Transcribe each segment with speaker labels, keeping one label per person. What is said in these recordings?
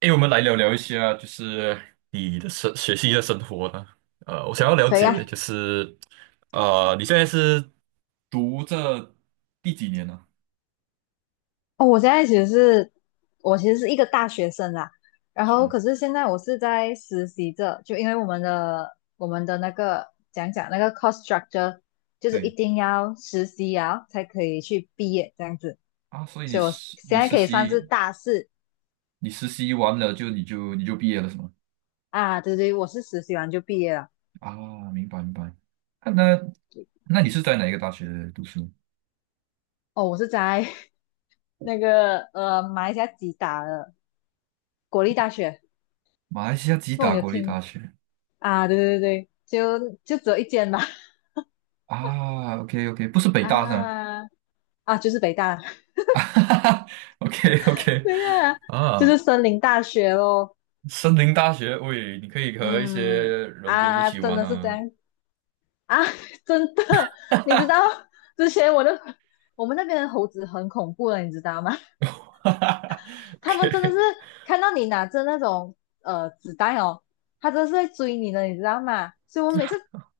Speaker 1: 诶，我们来聊聊一下，就是你的学习的生活呢。我想要了
Speaker 2: 可以啊。
Speaker 1: 解，就是你现在是读这第几年呢？
Speaker 2: 哦，我现在其实是，我其实是一个大学生啦，然后
Speaker 1: 是，
Speaker 2: 可是现在我是在实习着，就因为我们的那个讲讲那个 cost structure，就是一
Speaker 1: 对
Speaker 2: 定要实习啊才可以去毕业这样子，
Speaker 1: 啊。所以你
Speaker 2: 所以我
Speaker 1: 实
Speaker 2: 现
Speaker 1: 你
Speaker 2: 在
Speaker 1: 实
Speaker 2: 可以算是
Speaker 1: 习
Speaker 2: 大四
Speaker 1: 你实习完了就你就毕业了是吗？
Speaker 2: 啊。对对，我是实习完就毕业了。
Speaker 1: 啊，明白明白。啊，那你是在哪一个大学读书？
Speaker 2: 哦，我是在 那个马来西亚吉打的国立大学。
Speaker 1: 马来西亚吉
Speaker 2: 那我
Speaker 1: 打
Speaker 2: 有
Speaker 1: 国立
Speaker 2: 听。
Speaker 1: 大学。
Speaker 2: 啊，对对对对，就就只有一间吧。
Speaker 1: 啊，OK OK，不是 北大是吗
Speaker 2: 啊啊，就是北大。
Speaker 1: ？OK OK，
Speaker 2: 对呀，
Speaker 1: 啊，OK，OK
Speaker 2: 就是
Speaker 1: 啊，
Speaker 2: 森林大学咯。
Speaker 1: 森林大学，喂，你可以和一些
Speaker 2: 嗯，
Speaker 1: 人员一
Speaker 2: 啊，
Speaker 1: 起
Speaker 2: 真
Speaker 1: 玩
Speaker 2: 的是这
Speaker 1: 啊。
Speaker 2: 样啊，真的。你知道之前我们那边的猴子很恐怖的，你知道吗？
Speaker 1: 哈哈哈
Speaker 2: 他们真的
Speaker 1: ，OK，
Speaker 2: 是看到你拿着那种纸袋哦，他真的是在追你的，你知道吗？所以我每次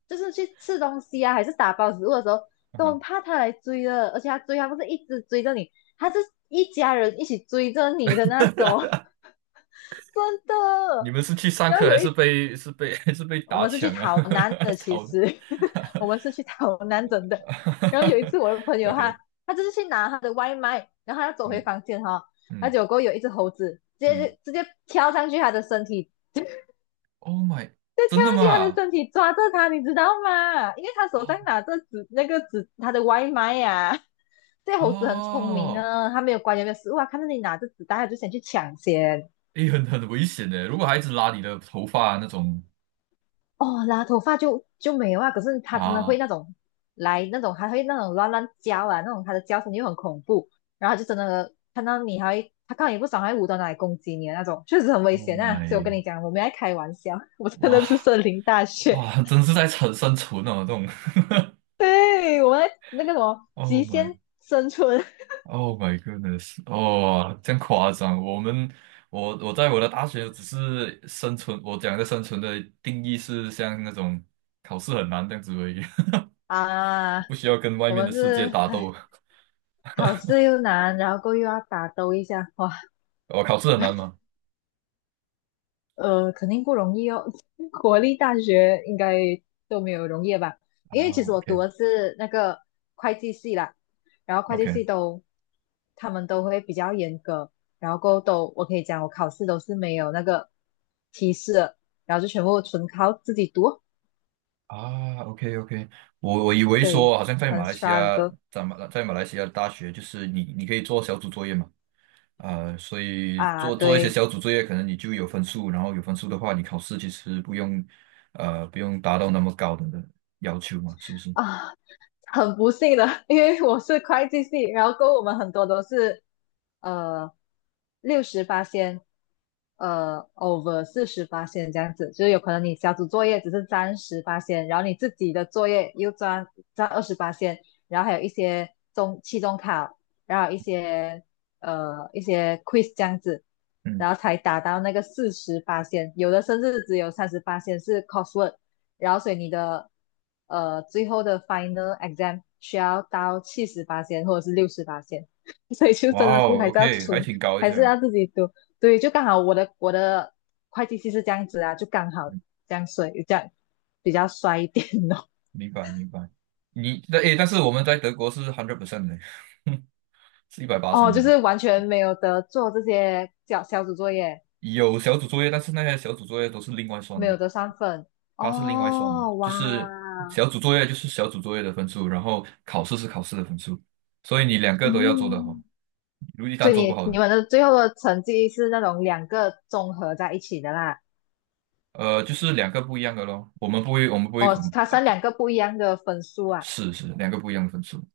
Speaker 2: 就是去吃东西啊，还是打包食物的时候，都很
Speaker 1: 嗯，
Speaker 2: 怕他来追的，而且他追他不是一直追着你，他是一家人一起追着你的那种，真
Speaker 1: 你
Speaker 2: 的。
Speaker 1: 们是去上
Speaker 2: 然后
Speaker 1: 课还
Speaker 2: 有一
Speaker 1: 是被 还是被
Speaker 2: 我
Speaker 1: 打
Speaker 2: 们是去
Speaker 1: 抢啊？
Speaker 2: 逃难的，其
Speaker 1: 讨论
Speaker 2: 实 我们是去逃难真的。然后有一 次我的朋友
Speaker 1: ，OK，
Speaker 2: 他他就是去拿他的外卖，然后他要走回
Speaker 1: 嗯
Speaker 2: 房间哈，哦，然后
Speaker 1: 嗯
Speaker 2: 结果有一只猴子直
Speaker 1: 嗯
Speaker 2: 接直接跳上去他的身体，
Speaker 1: ，Oh my，
Speaker 2: 就跳
Speaker 1: 真的
Speaker 2: 上去他的
Speaker 1: 吗？
Speaker 2: 身体抓着他，你知道吗？因为他手上
Speaker 1: 哦
Speaker 2: 拿着纸那个纸，他的外卖呀，啊 这猴子很聪明
Speaker 1: 哦，
Speaker 2: 啊，他没有关有没有食物啊，看到你拿着纸袋，他就想去抢先。
Speaker 1: 诶，很危险的，如果孩子拉你的头发那种
Speaker 2: 哦，拉头发就没有啊，可是它真的会
Speaker 1: 啊
Speaker 2: 那种来那种，还会那种乱乱叫啊，那种它的叫声就很恐怖，然后它就真的看到你还会，它看到你不爽还会舞到哪里攻击你的那种，确实很危
Speaker 1: ，Oh
Speaker 2: 险啊。所以我跟
Speaker 1: my，
Speaker 2: 你讲，我没在开玩笑，我真的
Speaker 1: 哇
Speaker 2: 是森林大学。
Speaker 1: 哇，真是在生存哦，这种
Speaker 2: 对，我们在那个什么
Speaker 1: ，Oh
Speaker 2: 极
Speaker 1: my。
Speaker 2: 限生存
Speaker 1: Oh my goodness！哦，这样夸张。我们，我在我的大学只是生存，我讲的生存的定义是像那种考试很难这样子而已。
Speaker 2: 啊，
Speaker 1: 不需要跟外
Speaker 2: 我
Speaker 1: 面的
Speaker 2: 们
Speaker 1: 世界
Speaker 2: 是
Speaker 1: 打斗。
Speaker 2: 唉，考试又难，然后过后又要打斗一下，哇。
Speaker 1: 我考试很难吗？
Speaker 2: 肯定不容易哦。国立大学应该都没有容易吧？
Speaker 1: 啊
Speaker 2: 因为其实我读
Speaker 1: ，OK
Speaker 2: 的是那个会计系啦，然后会计
Speaker 1: OK。
Speaker 2: 系都，他们都会比较严格，然后过后都我可以讲我考试都是没有那个提示的，然后就全部纯靠自己读，
Speaker 1: 啊，OK OK，我以为
Speaker 2: 所以
Speaker 1: 说好像在
Speaker 2: 很
Speaker 1: 马来西亚，
Speaker 2: struggle
Speaker 1: 在马来西亚的大学就是你可以做小组作业嘛。呃，所以
Speaker 2: 啊。
Speaker 1: 做做一些
Speaker 2: 对。
Speaker 1: 小组作业，可能你就有分数，然后有分数的话，你考试其实不用，不用达到那么高的要求嘛，是不是？
Speaker 2: 啊，很不幸的，因为我是会计系，然后跟我们很多都是呃68仙，over 48仙这样子，就是有可能你小组作业只是占十八仙，然后你自己的作业又占，占28仙，然后还有一些中期中考，然后一些一些 quiz 这样子，然
Speaker 1: 嗯，
Speaker 2: 后才达到那个四十八仙，有的甚至只有38仙是 coursework。然后所以你的最后的 final exam 需要到78线或者是68线，所以就
Speaker 1: 哇
Speaker 2: 真的是
Speaker 1: 哦
Speaker 2: 还是要
Speaker 1: ，OK，还
Speaker 2: 从，
Speaker 1: 挺高一
Speaker 2: 还是
Speaker 1: 下，
Speaker 2: 要自己读。对，就刚好我的会计系是这样子啊，就刚好这样比较衰一点哦。
Speaker 1: 明白明白。诶，但是我们在德国是 hundred percent 的，是一百 八十
Speaker 2: 哦，
Speaker 1: 的
Speaker 2: 就
Speaker 1: 嘞。
Speaker 2: 是完全没有得做这些小，小组作业，
Speaker 1: 有小组作业，但是那些小组作业都是另外算
Speaker 2: 没
Speaker 1: 的，
Speaker 2: 有得上分。
Speaker 1: 它是另外算的，
Speaker 2: 哦，哇，
Speaker 1: 就是小组作业就是小组作业的分数，然后考试是考试的分数，所以你两个都要做得好，
Speaker 2: 嗯，
Speaker 1: 如一
Speaker 2: 所
Speaker 1: 旦
Speaker 2: 以
Speaker 1: 做不
Speaker 2: 你
Speaker 1: 好。
Speaker 2: 你们的最后的成绩是那种两个综合在一起的啦。
Speaker 1: 呃，就是两个不一样的咯。我们不会
Speaker 2: 哦，
Speaker 1: 恐，
Speaker 2: 它算两个不一样的分数啊。
Speaker 1: 是两个不一样的分数。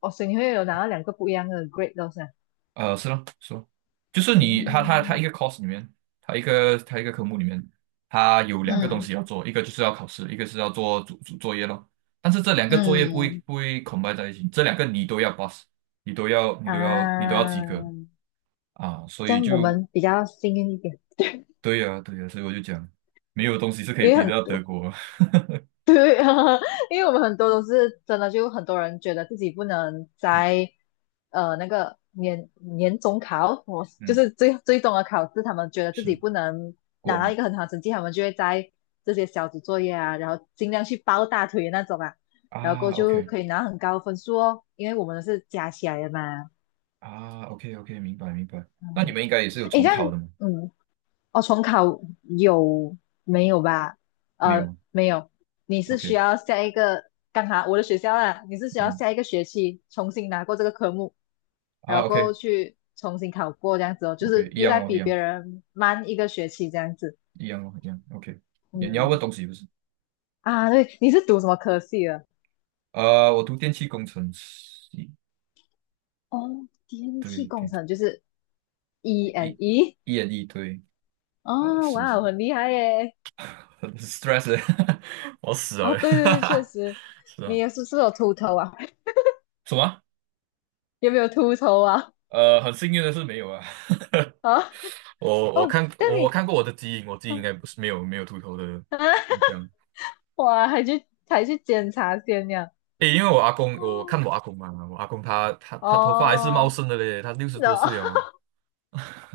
Speaker 2: 哦，所以你会有拿到两个不一样的 grade 都是啊。
Speaker 1: 是咯，是咯，就是你，他
Speaker 2: 嗯
Speaker 1: 一个 course 里面，他一个科目里面，他有两个东
Speaker 2: 嗯
Speaker 1: 西要做，一个就是要考试，一个是要做主作业咯。但是这两个作业不会
Speaker 2: 嗯。
Speaker 1: 不会 c o 在一起，这两个你都要 pass，你都要及格
Speaker 2: 啊，
Speaker 1: 啊。所
Speaker 2: 这
Speaker 1: 以
Speaker 2: 样我
Speaker 1: 就
Speaker 2: 们比较幸运一点，
Speaker 1: 对呀、对呀、所以我就讲，没有东西是可以
Speaker 2: 因为
Speaker 1: 比得
Speaker 2: 很
Speaker 1: 到德
Speaker 2: 多
Speaker 1: 国。
Speaker 2: 对啊，因为我们很多都是真的，就很多人觉得自己不能在那个年中考，我 就
Speaker 1: 嗯，
Speaker 2: 是最终的考试，他们觉得自己
Speaker 1: 是
Speaker 2: 不能
Speaker 1: 过
Speaker 2: 拿到一
Speaker 1: 吗？
Speaker 2: 个很好的成绩，他们就会在这些小组作业啊，然后尽量去抱大腿的那种啊，然后过后
Speaker 1: 啊
Speaker 2: 就
Speaker 1: ，OK。
Speaker 2: 可以拿很高的分数哦，因为我们是加起来的嘛。
Speaker 1: 啊，OK OK，明白明白。那你
Speaker 2: 嗯，
Speaker 1: 们应该也是有
Speaker 2: 诶，
Speaker 1: 重
Speaker 2: 这样，
Speaker 1: 考的吗？
Speaker 2: 嗯，哦，重考有没有吧？
Speaker 1: 没有吗
Speaker 2: 没有，你是需
Speaker 1: ？OK，
Speaker 2: 要下一个，刚好我的学校啦，你是需要
Speaker 1: 嗯，
Speaker 2: 下一个学期重新拿过这个科目，然
Speaker 1: 啊
Speaker 2: 后过后
Speaker 1: ，OK
Speaker 2: 去重新考过这样子哦，就
Speaker 1: OK，
Speaker 2: 是
Speaker 1: 一
Speaker 2: 又
Speaker 1: 样
Speaker 2: 在
Speaker 1: 咯，一
Speaker 2: 比别
Speaker 1: 样
Speaker 2: 人慢一个学期这样子。
Speaker 1: 一样咯，一样。OK，你要问
Speaker 2: 嗯，
Speaker 1: 东西不是？
Speaker 2: 啊对，你是读什么科系的？
Speaker 1: 我读电气工程系，
Speaker 2: 哦，电
Speaker 1: 对
Speaker 2: 气工
Speaker 1: 对，
Speaker 2: 程就是 E and
Speaker 1: 一
Speaker 2: E。
Speaker 1: 一人一对。
Speaker 2: 哦，
Speaker 1: 是是，
Speaker 2: 哇，很厉害耶！
Speaker 1: 很 stress，欸 我死
Speaker 2: 啊，
Speaker 1: 了欸，
Speaker 2: 对对对，确实。
Speaker 1: 是
Speaker 2: 你
Speaker 1: 啊，
Speaker 2: 也是不是有秃头啊？
Speaker 1: 什么？
Speaker 2: 有没有秃头啊？
Speaker 1: 很幸运的是没有啊，
Speaker 2: 啊？
Speaker 1: 我我
Speaker 2: 哦，
Speaker 1: 看
Speaker 2: 这样
Speaker 1: 我我
Speaker 2: 你，
Speaker 1: 看过我的基因，我基因应
Speaker 2: 嗯，
Speaker 1: 该不是没有秃头的现象。
Speaker 2: 哇，还去，还去检查先呀？
Speaker 1: 诶，因为我阿公，我看
Speaker 2: 哦，
Speaker 1: 我阿公嘛，我阿公他头发还是茂
Speaker 2: 哦，
Speaker 1: 盛的嘞，他六十多
Speaker 2: 然后
Speaker 1: 岁哦。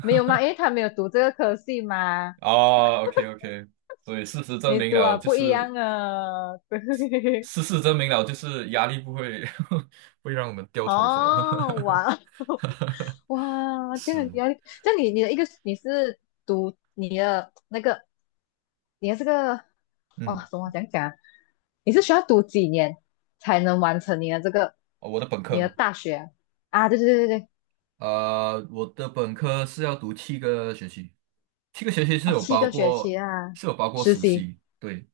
Speaker 2: 没有嘛，因 为他没有读这个科系嘛，
Speaker 1: 哦，OK OK，所以事实证
Speaker 2: 你
Speaker 1: 明
Speaker 2: 读啊
Speaker 1: 了，就
Speaker 2: 不一
Speaker 1: 是
Speaker 2: 样啊，对。
Speaker 1: 压力不会 会让我们掉头发
Speaker 2: 哦，哇，哇，这样很
Speaker 1: 是，
Speaker 2: 压力，这样你你的一个，你是读你的那个，你的这个，
Speaker 1: 嗯，
Speaker 2: 哦，怎么讲讲啊，你是需要读几年才能完成你的这个
Speaker 1: 哦，我的本科
Speaker 2: 你的
Speaker 1: 嘛。
Speaker 2: 大学啊？啊，对对对对。
Speaker 1: 呃，我的本科是要读七个学期，七个学期
Speaker 2: 哦，七个学期啊，
Speaker 1: 是有包括
Speaker 2: 实
Speaker 1: 实
Speaker 2: 习。
Speaker 1: 习，对，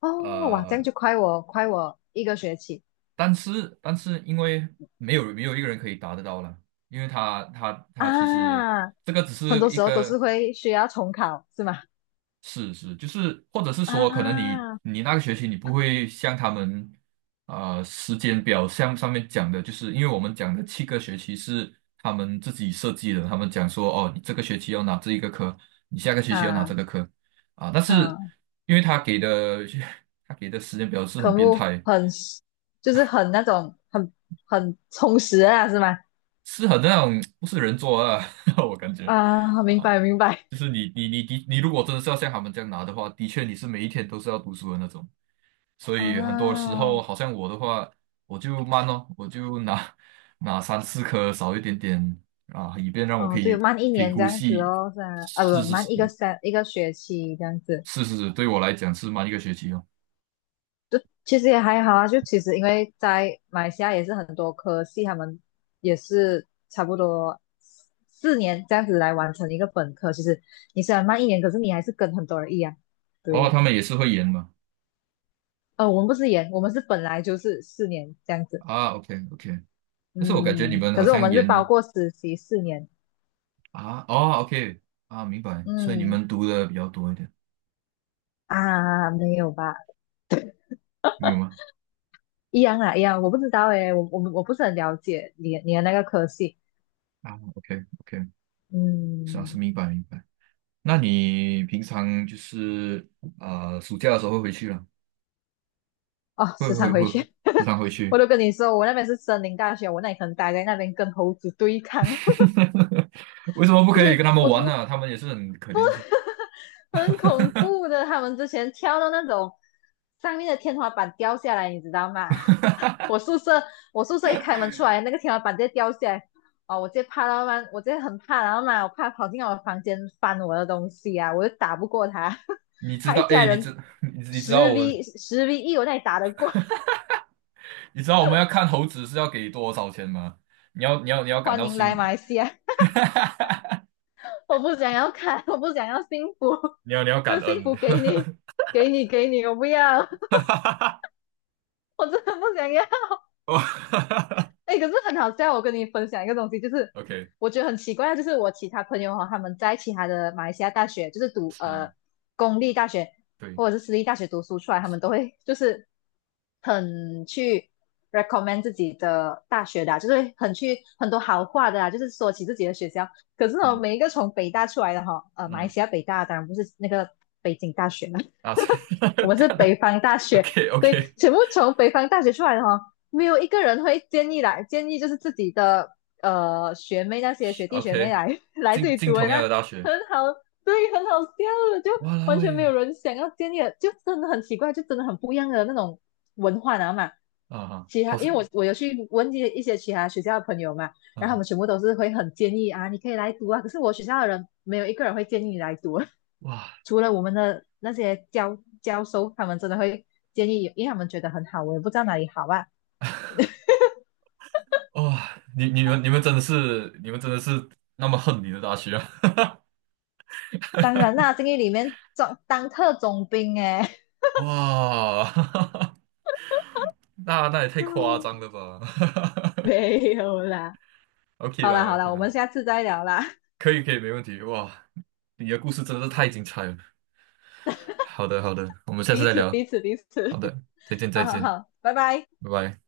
Speaker 2: 哦，哇，这样
Speaker 1: 呃。
Speaker 2: 就快我一个学期
Speaker 1: 但是因为没有一个人可以达得到了，因为他其实
Speaker 2: 啊。
Speaker 1: 这个只
Speaker 2: 很
Speaker 1: 是
Speaker 2: 多
Speaker 1: 一
Speaker 2: 时候都是
Speaker 1: 个
Speaker 2: 会需要重考，是吗？
Speaker 1: 事实，就是或者是说，可能你
Speaker 2: 啊
Speaker 1: 你那个学期你不会像他们，时间表像上面讲的，就是因为我们讲的七个学期是他们自己设计的。他们讲说哦，你这个学期要拿这一个科，你下个学期要拿这
Speaker 2: 啊
Speaker 1: 个科啊。但是
Speaker 2: 啊，
Speaker 1: 因为他给的 他给的时间表是
Speaker 2: 科
Speaker 1: 很变
Speaker 2: 目
Speaker 1: 态。
Speaker 2: 很，就是很那种很，很充实啊，是吗？
Speaker 1: 是很那种不是人做的啊。我感觉
Speaker 2: 啊，明
Speaker 1: 啊，
Speaker 2: 白明白。
Speaker 1: 就是你如果真的是要像他们这样拿的话，的确你是每一天都是要读书的那种，所以很多时
Speaker 2: 啊，
Speaker 1: 候好像我的话，我就慢哦，我就拿三四颗少一点点啊，以便让我
Speaker 2: 哦，
Speaker 1: 可
Speaker 2: 对，
Speaker 1: 以
Speaker 2: 慢一
Speaker 1: 可以
Speaker 2: 年这
Speaker 1: 呼
Speaker 2: 样子
Speaker 1: 吸，
Speaker 2: 哦，是啊，啊
Speaker 1: 是
Speaker 2: 不，
Speaker 1: 是
Speaker 2: 慢
Speaker 1: 是
Speaker 2: 一个学期这样子。
Speaker 1: 是是是对我来讲是慢1个学期哦。
Speaker 2: 其实也还好啊，就其实因为在马来西亚也是很多科系，他们也是差不多四年这样子来完成一个本科。其实你虽然慢一年，可是你还是跟很多人一样。
Speaker 1: 哦，
Speaker 2: 对。
Speaker 1: 他们也是会延嘛？
Speaker 2: 我们不是研，我们是本来就是四年这样子。
Speaker 1: 啊，OK OK。但是我感觉你
Speaker 2: 嗯，
Speaker 1: 们
Speaker 2: 可
Speaker 1: 好
Speaker 2: 是我
Speaker 1: 像
Speaker 2: 们是包
Speaker 1: 延
Speaker 2: 括实习4年。
Speaker 1: 啊。哦，OK， 啊，明白，所以你
Speaker 2: 嗯，
Speaker 1: 们读的比较多一点。
Speaker 2: 啊，没有吧？
Speaker 1: 没有吗？
Speaker 2: 一样啊，一样。我不知道诶，我我不是很了解你你的那个科系。
Speaker 1: 啊，OK OK，是啊，是
Speaker 2: 嗯，
Speaker 1: 明白明白。那你平常就是暑假的时候会回去了，
Speaker 2: 哦，
Speaker 1: 会
Speaker 2: 时常
Speaker 1: 会
Speaker 2: 回
Speaker 1: 会
Speaker 2: 去。
Speaker 1: 时常回
Speaker 2: 我
Speaker 1: 去。
Speaker 2: 都跟你说，我那边是森林大学，我那里可能待在那边跟猴子对抗，
Speaker 1: 为什么不可以跟他们
Speaker 2: 我真
Speaker 1: 玩
Speaker 2: 的
Speaker 1: 呢、他们也是很可怜的。
Speaker 2: 很恐怖的。他们之前跳到那种上面的天花板掉下来，你知道吗？我宿舍我宿舍一开门出来，那个天花板直接掉下来，哦，我直接怕到嘛，我直接很怕，然后嘛，我怕跑进我的房间翻我的东西啊，我就打不过他，
Speaker 1: 你 知
Speaker 2: 他一
Speaker 1: 道，
Speaker 2: 家
Speaker 1: 哎，你知
Speaker 2: 人
Speaker 1: 你你知道
Speaker 2: 十
Speaker 1: 我们
Speaker 2: v 十 v 一，我那里打得过。
Speaker 1: 你知道我们要看猴子是要给多少钱吗？你要 感
Speaker 2: 欢
Speaker 1: 到
Speaker 2: 迎来马
Speaker 1: 心，
Speaker 2: 来西亚。我不想要看，我不想要幸福，
Speaker 1: 你要
Speaker 2: 这
Speaker 1: 感
Speaker 2: 幸
Speaker 1: 恩。
Speaker 2: 福给你，给你，给你，我不要，
Speaker 1: 哈哈哈，
Speaker 2: 我真的不想要。
Speaker 1: 哦哈哈哈
Speaker 2: 哎，可是很好笑，我跟你分享一个东西，就是
Speaker 1: ，OK，
Speaker 2: 我觉得很奇怪，就是我其他朋友哈，他们在其他的马来西亚大学，就是读
Speaker 1: 是，
Speaker 2: 公立大学
Speaker 1: 对，
Speaker 2: 或者是私立大学读书出来，他们都
Speaker 1: 是，
Speaker 2: 会就是很去 recommend 自己的大学的啊，就是很去很多好话的啊，就是说起自己的学校。可是呢，
Speaker 1: 嗯
Speaker 2: 每一个从北大出来的哈，呃马
Speaker 1: 嗯
Speaker 2: 来
Speaker 1: 哼
Speaker 2: 西亚北大当然不是那个北京大学嘛。
Speaker 1: 啊。
Speaker 2: 我们 是
Speaker 1: 当
Speaker 2: 北
Speaker 1: 然
Speaker 2: 方大学。
Speaker 1: ，OK
Speaker 2: 对，
Speaker 1: OK。
Speaker 2: 全部从北方大学出来的哈，没有一个人会建议来，建议就是自己的学妹，那些学弟学妹
Speaker 1: OK，
Speaker 2: 来 来这
Speaker 1: 进
Speaker 2: 里
Speaker 1: 进
Speaker 2: 读的。
Speaker 1: 同
Speaker 2: 那
Speaker 1: 样的大学，
Speaker 2: 很好。对，很好笑的，就
Speaker 1: 哇啦
Speaker 2: 完全没
Speaker 1: 喂，
Speaker 2: 有人想要建议的，就真的很奇怪，就真的很不一样的那种文化，然后嘛。
Speaker 1: 啊哈，
Speaker 2: 其他，
Speaker 1: 好是
Speaker 2: 因为我有去问一些其他学校的朋友嘛，
Speaker 1: 啊
Speaker 2: 然后他
Speaker 1: 哈。
Speaker 2: 们全部都是会很建议啊，你可以来读啊。可是我学校的人没有一个人会建议你来读，
Speaker 1: 哇
Speaker 2: 除了我们的那些教授，他们真的会建议，因为他们觉得很好，我也不知道哪里好啊。
Speaker 1: 哇，你们真的是那么恨你的大学啊？
Speaker 2: 当然 啦，监狱里面总当特种兵哎。
Speaker 1: 哇，那也太夸张 了吧
Speaker 2: 没有啦。
Speaker 1: ？OK
Speaker 2: 好啦
Speaker 1: 啦
Speaker 2: 好啦，
Speaker 1: ，OK
Speaker 2: 我们
Speaker 1: 啦，
Speaker 2: 下次再聊啦。
Speaker 1: 可以可以，没问题。哇，你的故事真的是太精彩了。好的好的，我们下次
Speaker 2: 彼
Speaker 1: 再
Speaker 2: 此
Speaker 1: 聊。
Speaker 2: 彼此彼
Speaker 1: 好
Speaker 2: 此。
Speaker 1: 的，再见
Speaker 2: 好
Speaker 1: 再
Speaker 2: 好
Speaker 1: 见，
Speaker 2: 好，拜拜。
Speaker 1: 拜拜。